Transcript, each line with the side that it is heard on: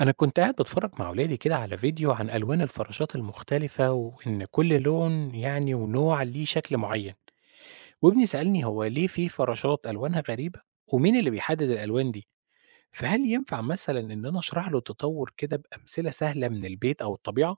right: أنا كنت قاعد باتفرج مع ولادي كده على فيديو عن ألوان الفراشات المختلفة وإن كل لون يعني ونوع ليه شكل معين. وابني سألني هو ليه في فراشات ألوانها غريبة ومين اللي بيحدد الألوان دي. فهل ينفع مثلا إن أنا أشرح له التطور كده بأمثلة سهلة من البيت أو الطبيعة؟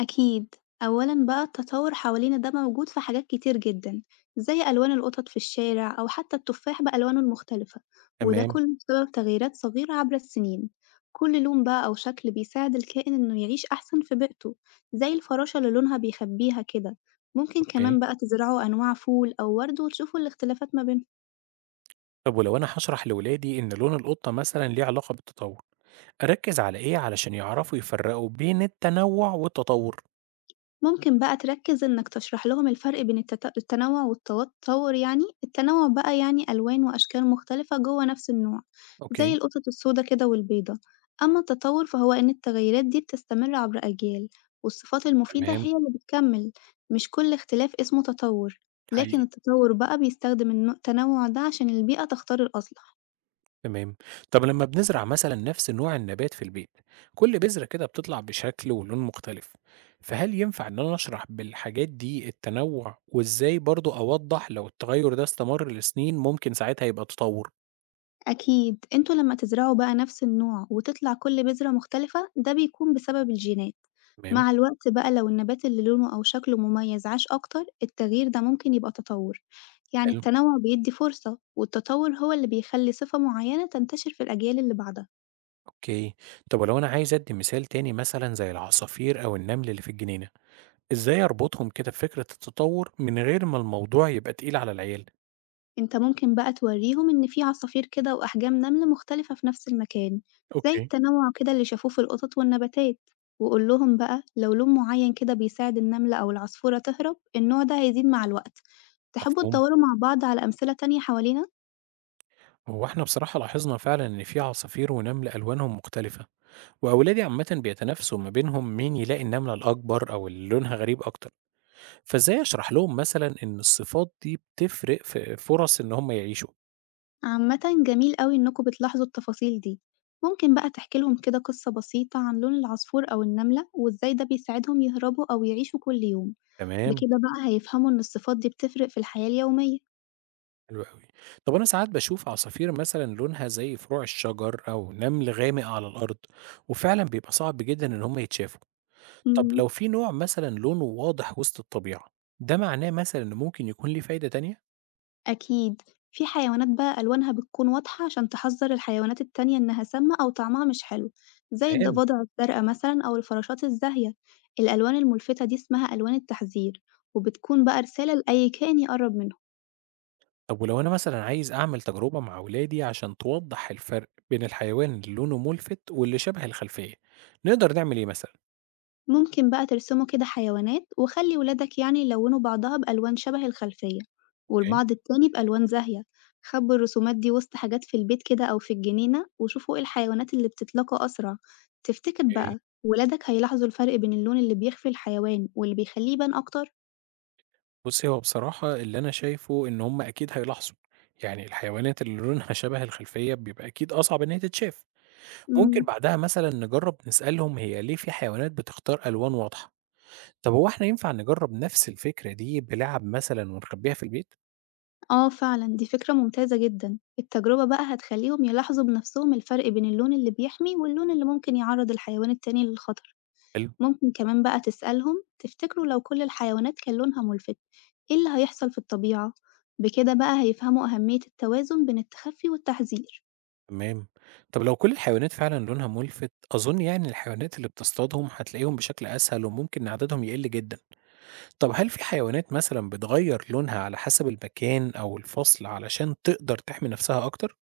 left: أكيد، أولًا بقى التطور حوالينا ده موجود في حاجات كتير جدًا، زي ألوان القطط في الشارع أو حتى التفاح بألوانه المختلفة، وده
right: تمام.
left: كله بسبب تغييرات صغيرة عبر السنين، كل لون بقى أو شكل بيساعد الكائن إنه يعيش أحسن في بيئته، زي الفراشة اللي لونها بيخبيها كده، ممكن
right: أوكي.
left: كمان بقى تزرعوا أنواع فول أو ورد وتشوفوا الاختلافات ما بينهم.
right: طب ولو أنا هشرح لولادي إن لون القطة مثلا ليه علاقة بالتطور، أركز على إيه علشان يعرفوا يفرقوا بين التنوع والتطور؟
left: ممكن بقى تركّز إنك تشرح لهم الفرق بين التنوع والتوتّر يعني، التنوع بقى يعني ألوان وأشكال مختلفة جوّه نفس النوع، زي
right: أوكي.
left: القطط السودا كده والبيضا، أمّا التطوّر فهو إن التغيرات دي بتستمر عبر أجيال، والصفات المفيدة
right: تمام.
left: هي اللي بتكمّل، مش كل اختلاف اسمه تطوّر، لكن
right: حقيقي.
left: التطوّر بقى بيستخدم التنوع ده عشان البيئة تختار الأصلح.
right: تمام. طب لما بنزرع مثلا نفس نوع النبات في البيت، كل بذرة كده بتطلع بشكل ولون مختلف، فهل ينفع ان انا اشرح بالحاجات دي التنوع وازاي برضو اوضح لو التغير ده استمر لسنين ممكن ساعتها يبقى تطور.
left: أكيد انتوا لما تزرعوا بقى نفس النوع وتطلع كل بذرة مختلفة ده بيكون بسبب الجينات.
right: تمام.
left: مع الوقت بقى لو النبات اللي لونه أو شكله مميز عاش أكتر التغيير ده ممكن يبقى تطور. يعني
right: حلو.
left: التنوع بيدي فرصة والتطور هو اللي بيخلي صفة معينة تنتشر في الأجيال اللي بعدها.
right: اوكي. طب ولو انا عايز ادي مثال تاني مثلا زي العصافير او النمل اللي في الجنينة، ازاي اربطهم كده بفكرة التطور من غير ما الموضوع يبقى تقيل على العيال.
left: أنت ممكن بقى تورّيهم إن في عصافير كده وأحجام نمل مختلفة في نفس المكان، زي
right: اوكي.
left: التنوع كده اللي شافوه في القطط والنباتات، وقُل لهم بقى لو لون معين كده بيساعد النملة أو العصفورة تهرب، النوع ده هيزيد مع الوقت. تحبوا
right: مفهوم.
left: تدوروا مع بعض على أمثلة تانية حوالينا؟
right: هو احنا بصراحة لاحظنا فعلا ان في عصافير ونمل الوانهم مختلفة، وأولادي عامة بيتنافسوا ما بينهم مين يلاقي النملة الأكبر أو اللي لونها غريب أكتر، فإزاي أشرح لهم مثلا إن الصفات دي بتفرق في فرص إن هم يعيشوا؟
left: عامةً جميل أوي إنكم بتلاحظوا التفاصيل دي، ممكن بقى تحكي لهم كده قصة بسيطة عن لون العصفور أو النملة وإزاي ده بيساعدهم يهربوا أو يعيشوا كل يوم،
right: تمام.
left: بكده بقى هيفهموا إن الصفات دي بتفرق في الحياة اليومية.
right: حلو أوي. طب أنا ساعات بشوف عصافير مثلا لونها زي فروع الشجر أو نمل غامق على الأرض، وفعلا بيبقى صعب جدا إن هم يتشافوا. طب
left: إمم.
right: لو في نوع مثلا لونه واضح وسط الطبيعة، ده معناه مثلا إن ممكن يكون ليه فايدة تانية؟
left: أكيد، في حيوانات بقى ألوانها بتكون واضحة عشان تحذّر الحيوانات التانية إنها سامة أو طعمها مش حلو، زي
right: تمام.
left: الضفادع الزرقا مثلًا أو الفراشات الزاهية، الألوان الملفتة دي اسمها ألوان التحذير، وبتكون بقى رسالة لأي كائن يقرّب منهم.
right: طب ولو أنا مثلًا عايز أعمل تجربة مع ولادي عشان توضّح الفرق بين الحيوان اللي لونه مُلفت واللي شبه الخلفية، نقدر نعمل إيه مثلًا؟
left: ممكن بقى ترسموا كده حيوانات وخلي ولادك يعني يلونوا بعضها بألوان شبه الخلفية،
right: أوكي.
left: والبعض التاني بألوان زاهية. خبوا الرسومات دي وسط حاجات في البيت كده أو في الجنينة وشوفوا ايه الحيوانات اللي بتتلاقى أسرع. تفتكر
right: أوكي.
left: بقى ولادك هيلاحظوا الفرق بين اللون اللي بيخفي الحيوان واللي بيخليه يبان أكتر؟
right: بُصّي، هو بصراحة اللي أنا شايفه إن هم أكيد هيلاحظوا، يعني الحيوانات اللي لونها شبه الخلفية بيبقى أكيد أصعب إن هي تتشاف، ممكن
left: مم.
right: بعدها مثلًا نجرّب نسألهم هي ليه في حيوانات بتختار ألوان واضحة، طب هو إحنا ينفع نجرّب نفس الفكرة دي بلعب مثلًا ونخبّيها في البيت؟
left: آه فعلا دي فكرة ممتازة جدا. التجربة بقى هتخليهم يلاحظوا بنفسهم الفرق بين اللون اللي بيحمي واللون اللي ممكن يعرض الحيوان التاني للخطر.
right: حلو.
left: ممكن كمان بقى تسألهم تفتكروا لو كل الحيوانات كان لونها ملفت، إيه اللي هيحصل في الطبيعة؟ بكده بقى هيفهموا أهمية التوازن بين التخفي والتحذير.
right: تمام. طب لو كل الحيوانات فعلًا لونها مُلفت، أظن يعني الحيوانات اللي بتصطادهم هتلاقيهم بشكل أسهل وممكن عددهم يقل جدًا. طب هل في حيوانات مثلًا بتغيّر لونها على حسب المكان أو الفصل علشان تقدر تحمي نفسها أكتر؟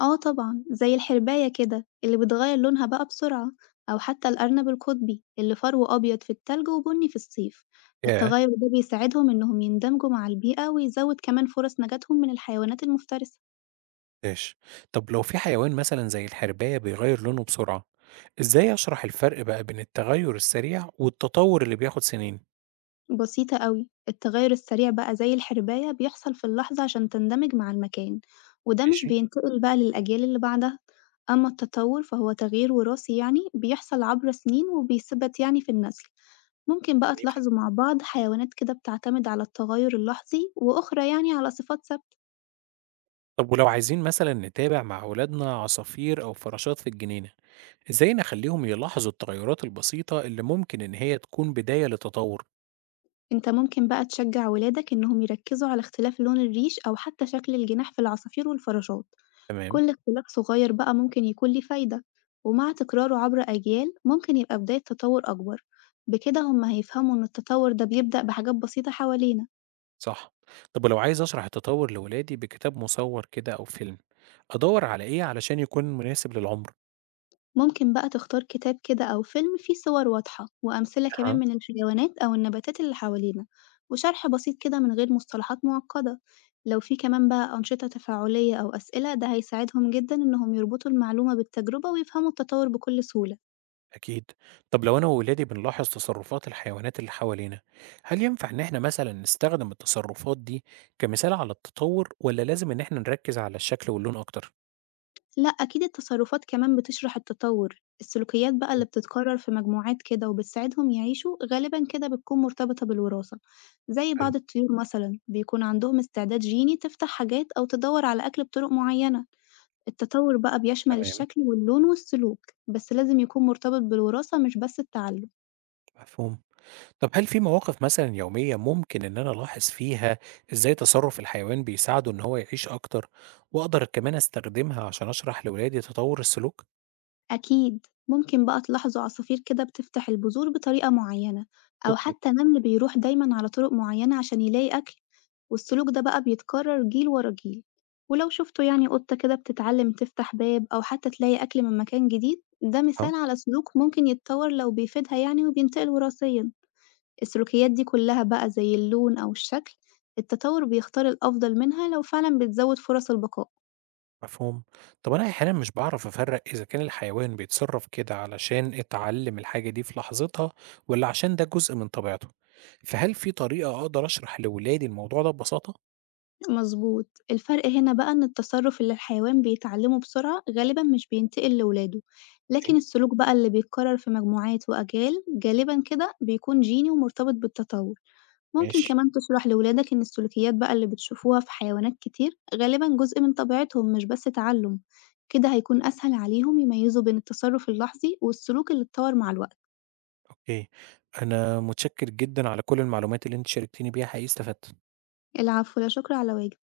left: آه طبعا، زي الحرباية كده اللي بتغير لونها بقى بسرعة، أو حتى الأرنب القطبي اللي فروه أبيض في التلج وبني في الصيف.
right: ياه!
left: التغير ده بيساعدهم إنهم يندمجوا مع البيئة ويزود كمان فرص نجاتهم من الحيوانات المفترسة.
right: ماشي. طب لو في حيوان مثلًا زي الحرباية بيغيّر لونه بسرعة، إزاي أشرح الفرق بقى بين التغيُّر السريع والتطور اللي بياخد سنين؟
left: بسيطة أوي، التغيُّر السريع بقى زي الحرباية بيحصل في اللحظة عشان تندمج مع المكان، وده مش
right: ماشي.
left: بينتقل بقى للأجيال اللي بعدها، أما التطور فهو تغيير وراثي يعني بيحصل عبر سنين وبيثبت يعني في النسل، ممكن بقى
right: جميل.
left: تلاحظوا مع بعض حيوانات كده بتعتمد على التغيُّر اللحظي وأخرى يعني على صفات ثابتة.
right: طب ولو عايزين مثلًا نتابع مع ولادنا عصافير أو فراشات في الجنينة، إزاي نخليهم يلاحظوا التغيرات البسيطة اللي ممكن إن هي تكون بداية لتطور.
left: أنت ممكن بقى تشجع ولادك إنهم يركزوا على اختلاف لون الريش أو حتى شكل الجناح في العصافير والفراشات.
right: تمام.
left: كل اختلاف صغير بقى ممكن يكون ليه فايدة، ومع تكراره عبر أجيال ممكن يبقى بداية تطور أكبر. بكده هما هيفهموا إن التطور ده بيبدأ بحاجات بسيطة حوالينا.
right: صح. طب ولو عايز أشرح التطور لولادي بكتاب مصور كده أو فيلم، أدور على إيه علشان يكون مناسب للعمر؟
left: ممكن بقى تختار كتاب كده أو فيلم فيه صور واضحة وأمثلة كمان
right: أه.
left: من الحيوانات أو النباتات اللي حوالينا، وشرح بسيط كده من غير مصطلحات معقدة. لو في كمان بقى أنشطة تفاعلية أو أسئلة ده هيساعدهم جدا إنهم يربطوا المعلومة بالتجربة ويفهموا التطور بكل سهولة.
right: أكيد. طب لو أنا وولادي بنلاحظ تصرفات الحيوانات اللي حوالينا، هل ينفع إن إحنا مثلا نستخدم التصرفات دي كمثال على التطور ولا لازم إن إحنا نركز على الشكل واللون أكتر؟
left: لأ، أكيد التصرفات كمان بتشرح التطور، السلوكيات بقى اللي بتتكرر في مجموعات كده وبتساعدهم يعيشوا غالبا كده بتكون مرتبطة بالوراثة، زي
right: حلو.
left: بعض الطيور مثلا بيكون عندهم استعداد جيني تفتح حاجات أو تدور على أكل بطرق معينة. التطور بقى بيشمل
right: تمام.
left: الشكل واللون والسلوك، بس لازم يكون مرتبط بالوراثة مش بس التعلم.
right: مفهوم. طب هل في مواقف مثلًا يومية ممكن إن أنا ألاحظ فيها إزاي تصرُّف الحيوان بيساعده إن هو يعيش أكتر، وأقدر كمان أستخدمها عشان أشرح لولادي تطوُّر السلوك؟
left: أكيد ممكن بقى تلاحظوا عصافير كده بتفتح البذور بطريقة معينة، أو
right: أوكي.
left: حتى نمل بيروح دايما على طرق معينة عشان يلاقي أكل. والسلوك ده بقى بيتكرر جيل ورا جيل. ولو شفتوا يعني قطة كده بتتعلم تفتح باب أو حتى تلاقي أكل من مكان جديد ده
right: آه.
left: مثال على سلوك ممكن يتطور لو بيفيدها يعني وبينتقل وراثيا. السلوكيات دي كلها بقى زي اللون أو الشكل، التطور بيختار الأفضل منها لو فعلا بتزود فرص البقاء.
right: مفهوم. طب أنا أحيانًا مش باعرف أفرّق إذا كان الحيوان بيتصرّف كده علشان اتعلّم الحاجة دي في لحظتها والّا عشان ده جزء من طبيعته، فهل في طريقة أقدر أشرح لولادي الموضوع ده ببساطة؟
left: مضبوط. الفرق هنا بقى إن التصرُّف اللي الحيوان بيتعلّمه بسرعة غالبًا مش بينتقل لولاده،
right: أوكي.
left: لكن السلوك بقى اللي بيتكرّر في مجموعات وأجيال غالبًا كده بيكون جيني ومرتبط بالتطوُّر. ممكن
right: ماشي.
left: كمان تشرح لولادك إن السلوكيات بقى اللي بتشوفوها في حيوانات كتير غالبًا جزء من طبيعتهم مش بس تعلُّم، كده هيكون أسهل عليهم يميّزوا بين التصرُّف اللحظي والسلوك اللي اتطوّر مع الوقت.
right: أوكي. أنا متشكّر جدًا على كل المعلومات اللي أنت شاركتيني بيها، حقيقي استفدت.
left: العفو، لا شكر على واجب.